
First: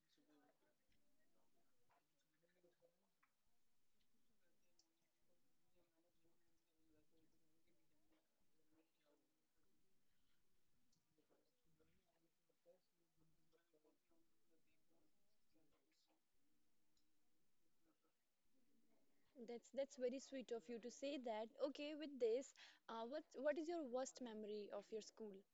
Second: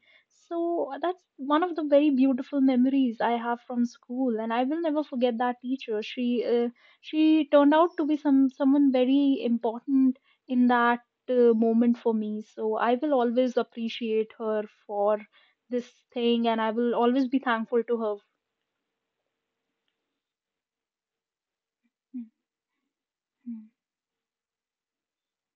Speaker 2: So that's one of the very beautiful memories I have from school, and I will never forget that teacher. Uh, she turned out to be someone very important in that moment for me, so I will always appreciate her for this thing, and I will always be thankful to her.
Speaker 1: That's very sweet of you to say that. Okay, with
Speaker 2: Hmm.
Speaker 1: this, what
Speaker 2: Mm.
Speaker 1: is your worst memory of your school?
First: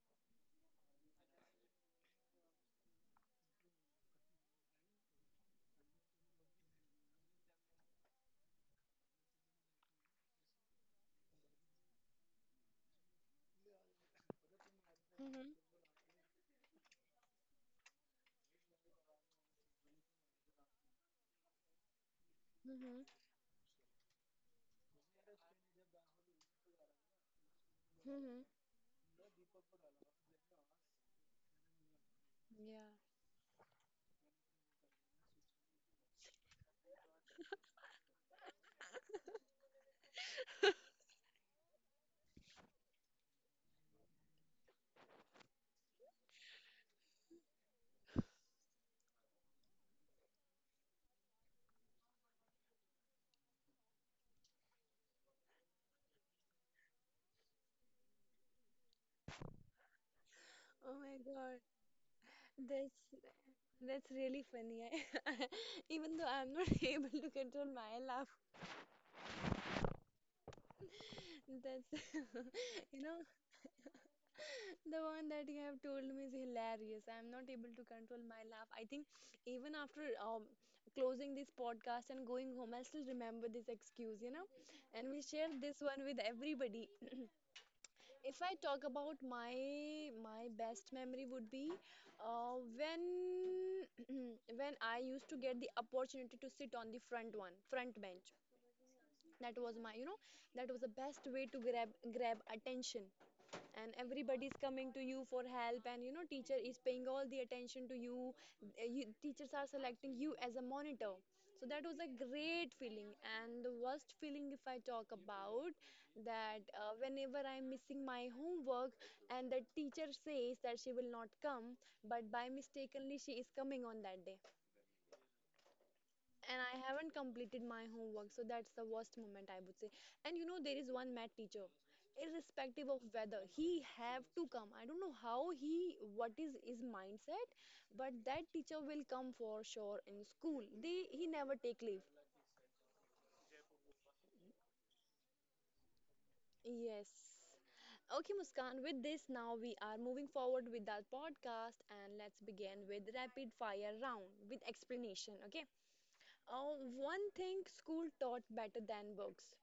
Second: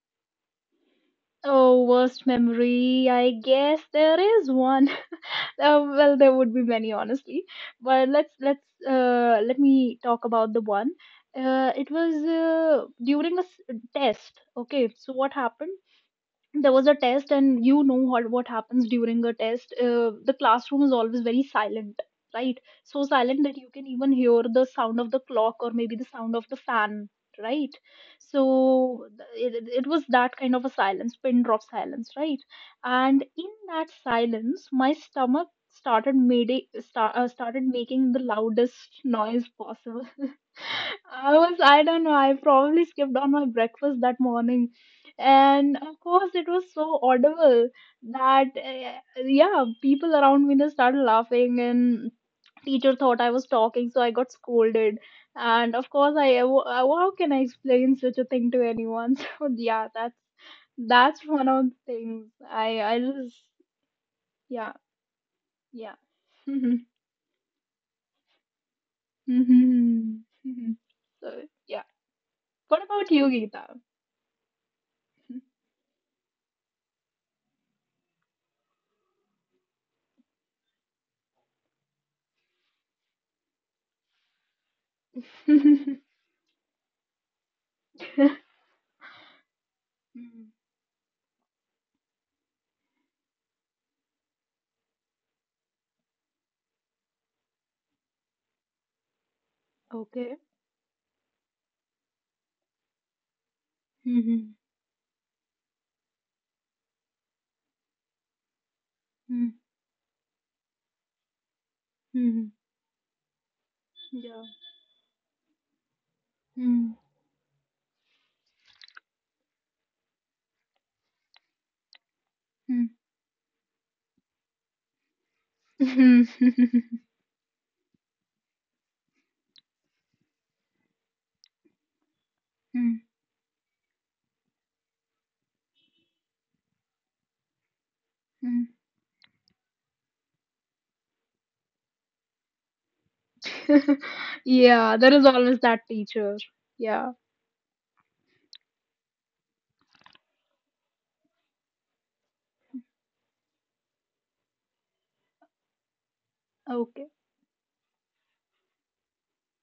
Speaker 2: Oh, worst memory. I guess there is one. [LAUGHS] Oh, well, there would be many, honestly. But let me talk about the one. It was during a test. Okay, so what
Speaker 1: Mm-hmm.
Speaker 2: happened? There was a test, and you know what happens during a test. The classroom is always very silent, right? So
Speaker 1: Mm-hmm.
Speaker 2: silent that you can even hear the sound of the clock, or maybe the sound of the fan, right?
Speaker 1: Hmm.
Speaker 2: It was that kind of a silence, pin drop silence, right?
Speaker 1: Yeah.
Speaker 2: And in that silence my stomach started made it, sta- started making the loudest noise possible. I was, I don't know, I probably skipped on my breakfast that morning. And of course, it was so audible that, yeah, people around me just started laughing, and teacher thought I was talking, so I got scolded. And of course, how can I explain such a thing to anyone? [LAUGHS] So, yeah,
Speaker 1: Oh my
Speaker 2: that's one
Speaker 1: God,
Speaker 2: of the things.
Speaker 1: that's that's really
Speaker 2: Yeah,
Speaker 1: funny. I, [LAUGHS]
Speaker 2: yeah.
Speaker 1: even though I'm not [LAUGHS]
Speaker 2: [LAUGHS] Mhm,
Speaker 1: able to control my laugh,
Speaker 2: mhm, mhm. So, yeah.
Speaker 1: that's
Speaker 2: What
Speaker 1: [LAUGHS] you
Speaker 2: about
Speaker 1: know...
Speaker 2: you, Geeta?
Speaker 1: The one that you have told me is hilarious. I am not able to control my laugh. I think even after closing this podcast and going home, I'll still remember this excuse, you know. And we share this
Speaker 2: [LAUGHS]
Speaker 1: one with everybody. [CLEARS THROAT] If I talk about my
Speaker 2: Mhm.
Speaker 1: best memory would be when [CLEARS THROAT] when I used to get the opportunity to sit on the front one, front bench. That was my, you know,
Speaker 2: Okay.
Speaker 1: that was the best way to grab attention, and everybody's
Speaker 2: Mhm.
Speaker 1: coming to you for help, and you know teacher is paying all the attention to you. You teachers
Speaker 2: Mhm.
Speaker 1: are selecting you as a monitor, so that was a
Speaker 2: Mhm.
Speaker 1: great feeling. And the worst
Speaker 2: Yeah.
Speaker 1: feeling, if I talk about that,
Speaker 2: Mhm.
Speaker 1: whenever I'm missing my homework and the teacher says that she will not come, but by
Speaker 2: Mhm.
Speaker 1: mistakenly she is coming on that day,
Speaker 2: Mhm.
Speaker 1: and I
Speaker 2: [LAUGHS]
Speaker 1: haven't completed my homework. So that's the worst moment I would say. And you know, there is one math teacher, irrespective
Speaker 2: Mm.
Speaker 1: of whether he have to come. I don't know how he what is his mindset, but that
Speaker 2: Mm.
Speaker 1: teacher will come for sure in school. They He never take leave.
Speaker 2: [LAUGHS] Yeah, there is always that teacher.
Speaker 1: Yes.
Speaker 2: Yeah.
Speaker 1: Okay, Muskan, with this, now we are moving forward with our podcast, and let's begin with rapid fire round with explanation. Okay,
Speaker 2: Okay.
Speaker 1: one thing school taught better than books.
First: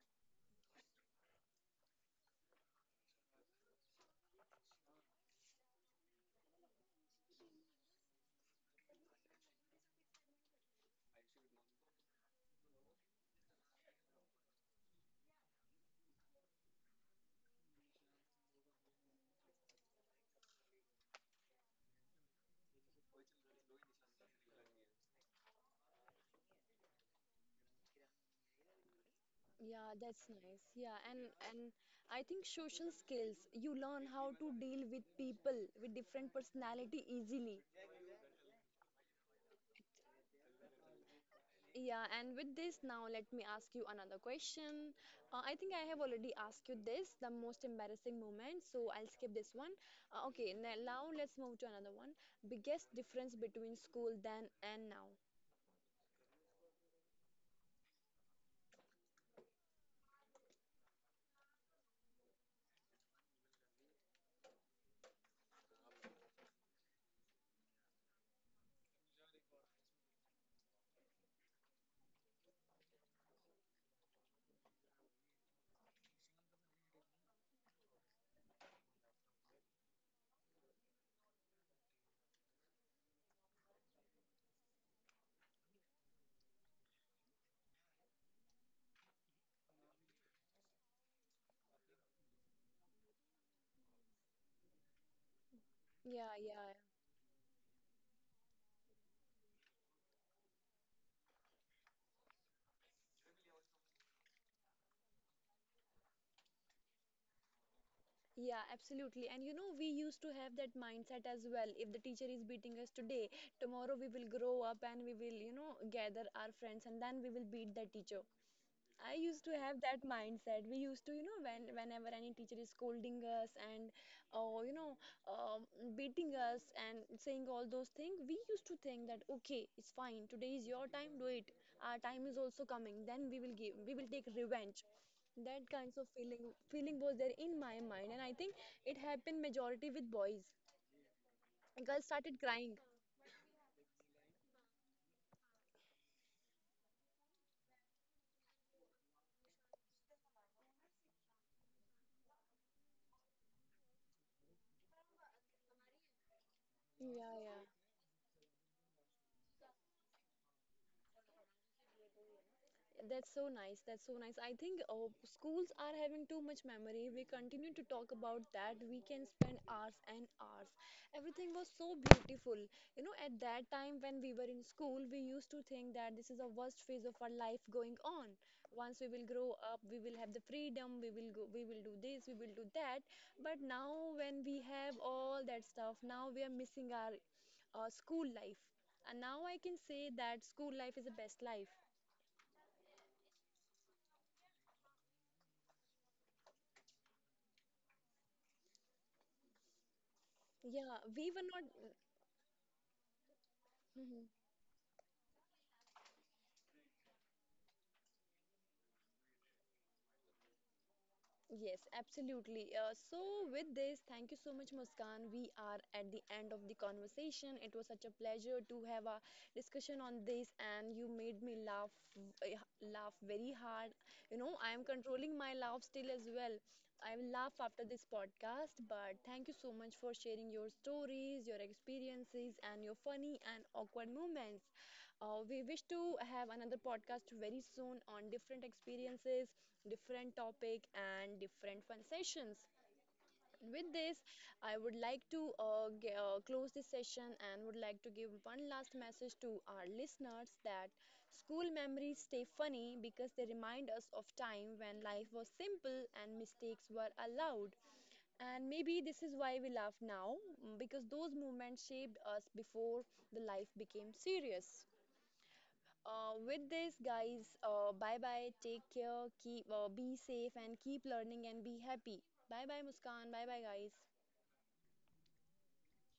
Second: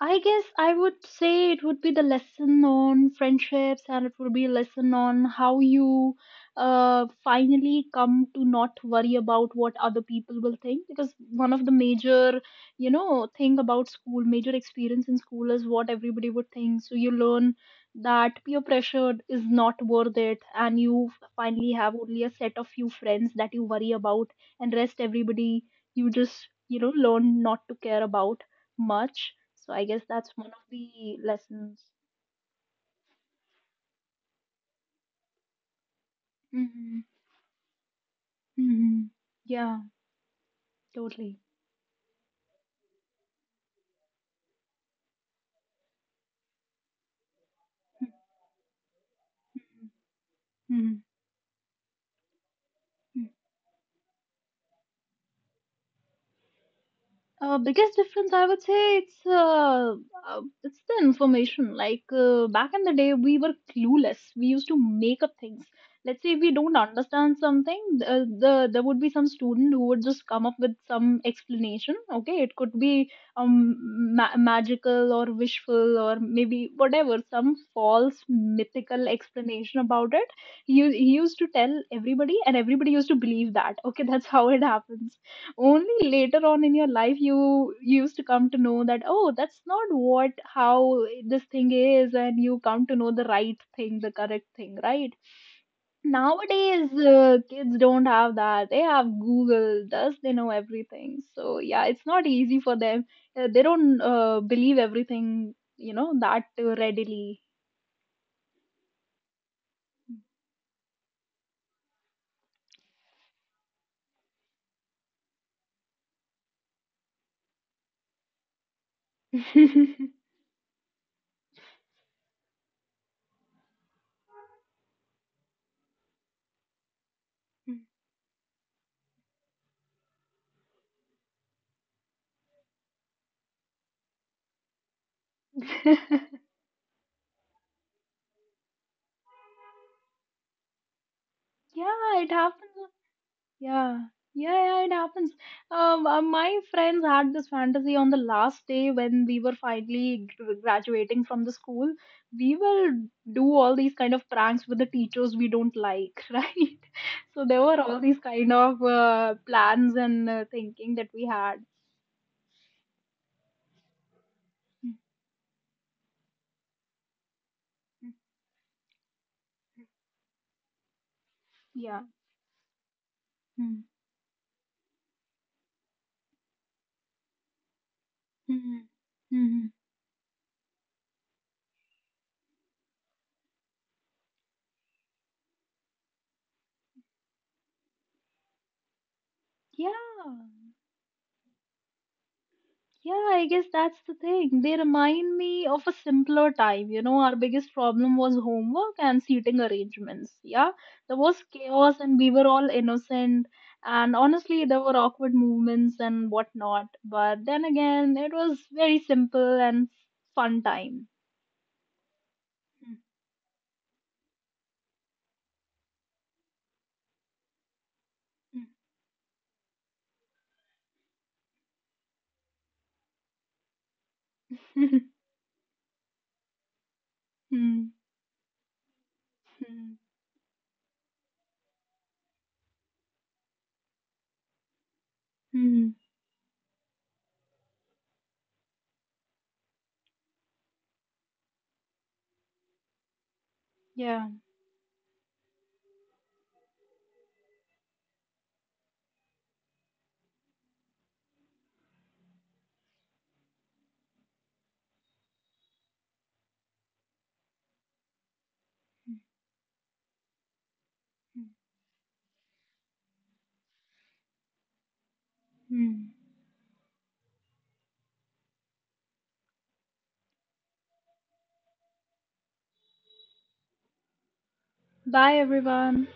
Speaker 2: I guess I would say it would be the lesson on friendships, and it would be a lesson on how you finally come to not worry about what other people will think, because one of the major, you know, thing about school, major experience in school is what everybody would think. So you learn that peer pressure is not worth it, and you finally have only a set of few friends that you worry about, and rest everybody you just, you know, learn not to care about much. So I
Speaker 1: Yeah,
Speaker 2: guess
Speaker 1: that's
Speaker 2: that's one of
Speaker 1: nice. Yeah,
Speaker 2: the
Speaker 1: and
Speaker 2: lessons.
Speaker 1: I think social skills, you learn how to deal with people with different
Speaker 2: Mm-hmm.
Speaker 1: personality easily.
Speaker 2: Mm-hmm. Yeah. Totally.
Speaker 1: Yeah, and with this now let me ask you another question. I think I have already asked you this, the most embarrassing moment, so I'll skip this one. Okay, now,
Speaker 2: Mm-hmm.
Speaker 1: now let's move to another one. Biggest difference between school then and now.
Speaker 2: Biggest difference, I would say, it's the information. Back in the day, we were clueless. We used to make up things. Let's say if we don't understand something, there would be some student who would just come up with some explanation. Okay, it could be magical or wishful, or maybe whatever some false mythical explanation about it. He used to tell everybody, and everybody used to believe that. Okay, [LAUGHS] that's how it happens. Only later on in your life you used to come to know that, oh, that's not what how this thing is, and you come to know the right thing, the correct thing, right?
Speaker 1: Yeah, yeah.
Speaker 2: Nowadays kids don't have that, they have Google, thus they know everything. So yeah, it's not easy for them. They don't believe everything, you know, that readily.
Speaker 1: Yeah, absolutely. And you know, we used to have that mindset as well. If the teacher is beating us today, tomorrow we will grow up and we will, you know, gather our friends and then we will beat the teacher. I used to have that mindset. We used to, you know, whenever any teacher is scolding us and, oh, you know, um, beating us and saying all those things, we used to think that okay, it's fine. Today is your time. Do it. Our time is also coming. Then we will give. We will take revenge. That kinds of feeling
Speaker 2: [LAUGHS]
Speaker 1: feeling was there in my mind, and I think it happened majority with boys, girls
Speaker 2: Yeah, it
Speaker 1: started crying.
Speaker 2: happens. Yeah, yeah, yeah, it happens. My friends had this fantasy on the last day when we were finally graduating from the school. We will do all these kind of pranks with the teachers we don't like, [LAUGHS] right?
Speaker 1: Yeah,
Speaker 2: So
Speaker 1: yeah.
Speaker 2: there were all these kind of plans and thinking that we had.
Speaker 1: That's so nice. That's so nice. I think
Speaker 2: Mm,
Speaker 1: schools are having too much memory. We continue to talk
Speaker 2: mm.
Speaker 1: about that. We can spend hours and hours. Everything was so
Speaker 2: Yeah.
Speaker 1: beautiful. You know, at that
Speaker 2: Mm,
Speaker 1: time when we were in school, we used to think that this is the worst phase of our life going on.
Speaker 2: mm,
Speaker 1: Once we will grow
Speaker 2: mm.
Speaker 1: up, we will have the freedom. We will go. We will do this. We will do that. But now, when we have all that stuff, now we are missing our school life. And now I can
Speaker 2: Yeah.
Speaker 1: say that school life is the best life.
Speaker 2: Yeah, I guess that's the thing. They remind me of a simpler time. You know, our biggest problem was homework and seating arrangements. Yeah,
Speaker 1: Yeah,
Speaker 2: there
Speaker 1: we
Speaker 2: was
Speaker 1: were not.
Speaker 2: chaos and we were all innocent. And
Speaker 1: Mhm.
Speaker 2: honestly, there were awkward movements and whatnot. But then again, it was very simple and fun time.
Speaker 1: Yes, absolutely. So, with this, thank you so much, Muskan. We are at the end of the conversation. It was such a pleasure to have a discussion on this, and you made me laugh, eh, laugh very hard. You know, I am
Speaker 2: [LAUGHS]
Speaker 1: controlling my laugh still as well. I will laugh
Speaker 2: Hmm,
Speaker 1: after
Speaker 2: hmm,
Speaker 1: this podcast, but thank you so much
Speaker 2: hmm.
Speaker 1: for sharing your stories, your experiences, and your funny and awkward moments. We wish
Speaker 2: Hmm,
Speaker 1: to have another podcast very soon on different experiences, different topic and different fun sessions. With this,
Speaker 2: yeah.
Speaker 1: I would like to close this session and would like to give one last message to our listeners that school memories stay funny because they remind us of time when life was simple and mistakes were allowed. And maybe this is why we laugh now, because those
Speaker 2: Hmm.
Speaker 1: moments shaped us before the life became serious.
Speaker 2: Hmm.
Speaker 1: With this, guys, bye bye. Take care. Keep be safe and keep learning and be happy. Bye bye, Muskan. Bye bye, guys.
Speaker 2: Bye, everyone.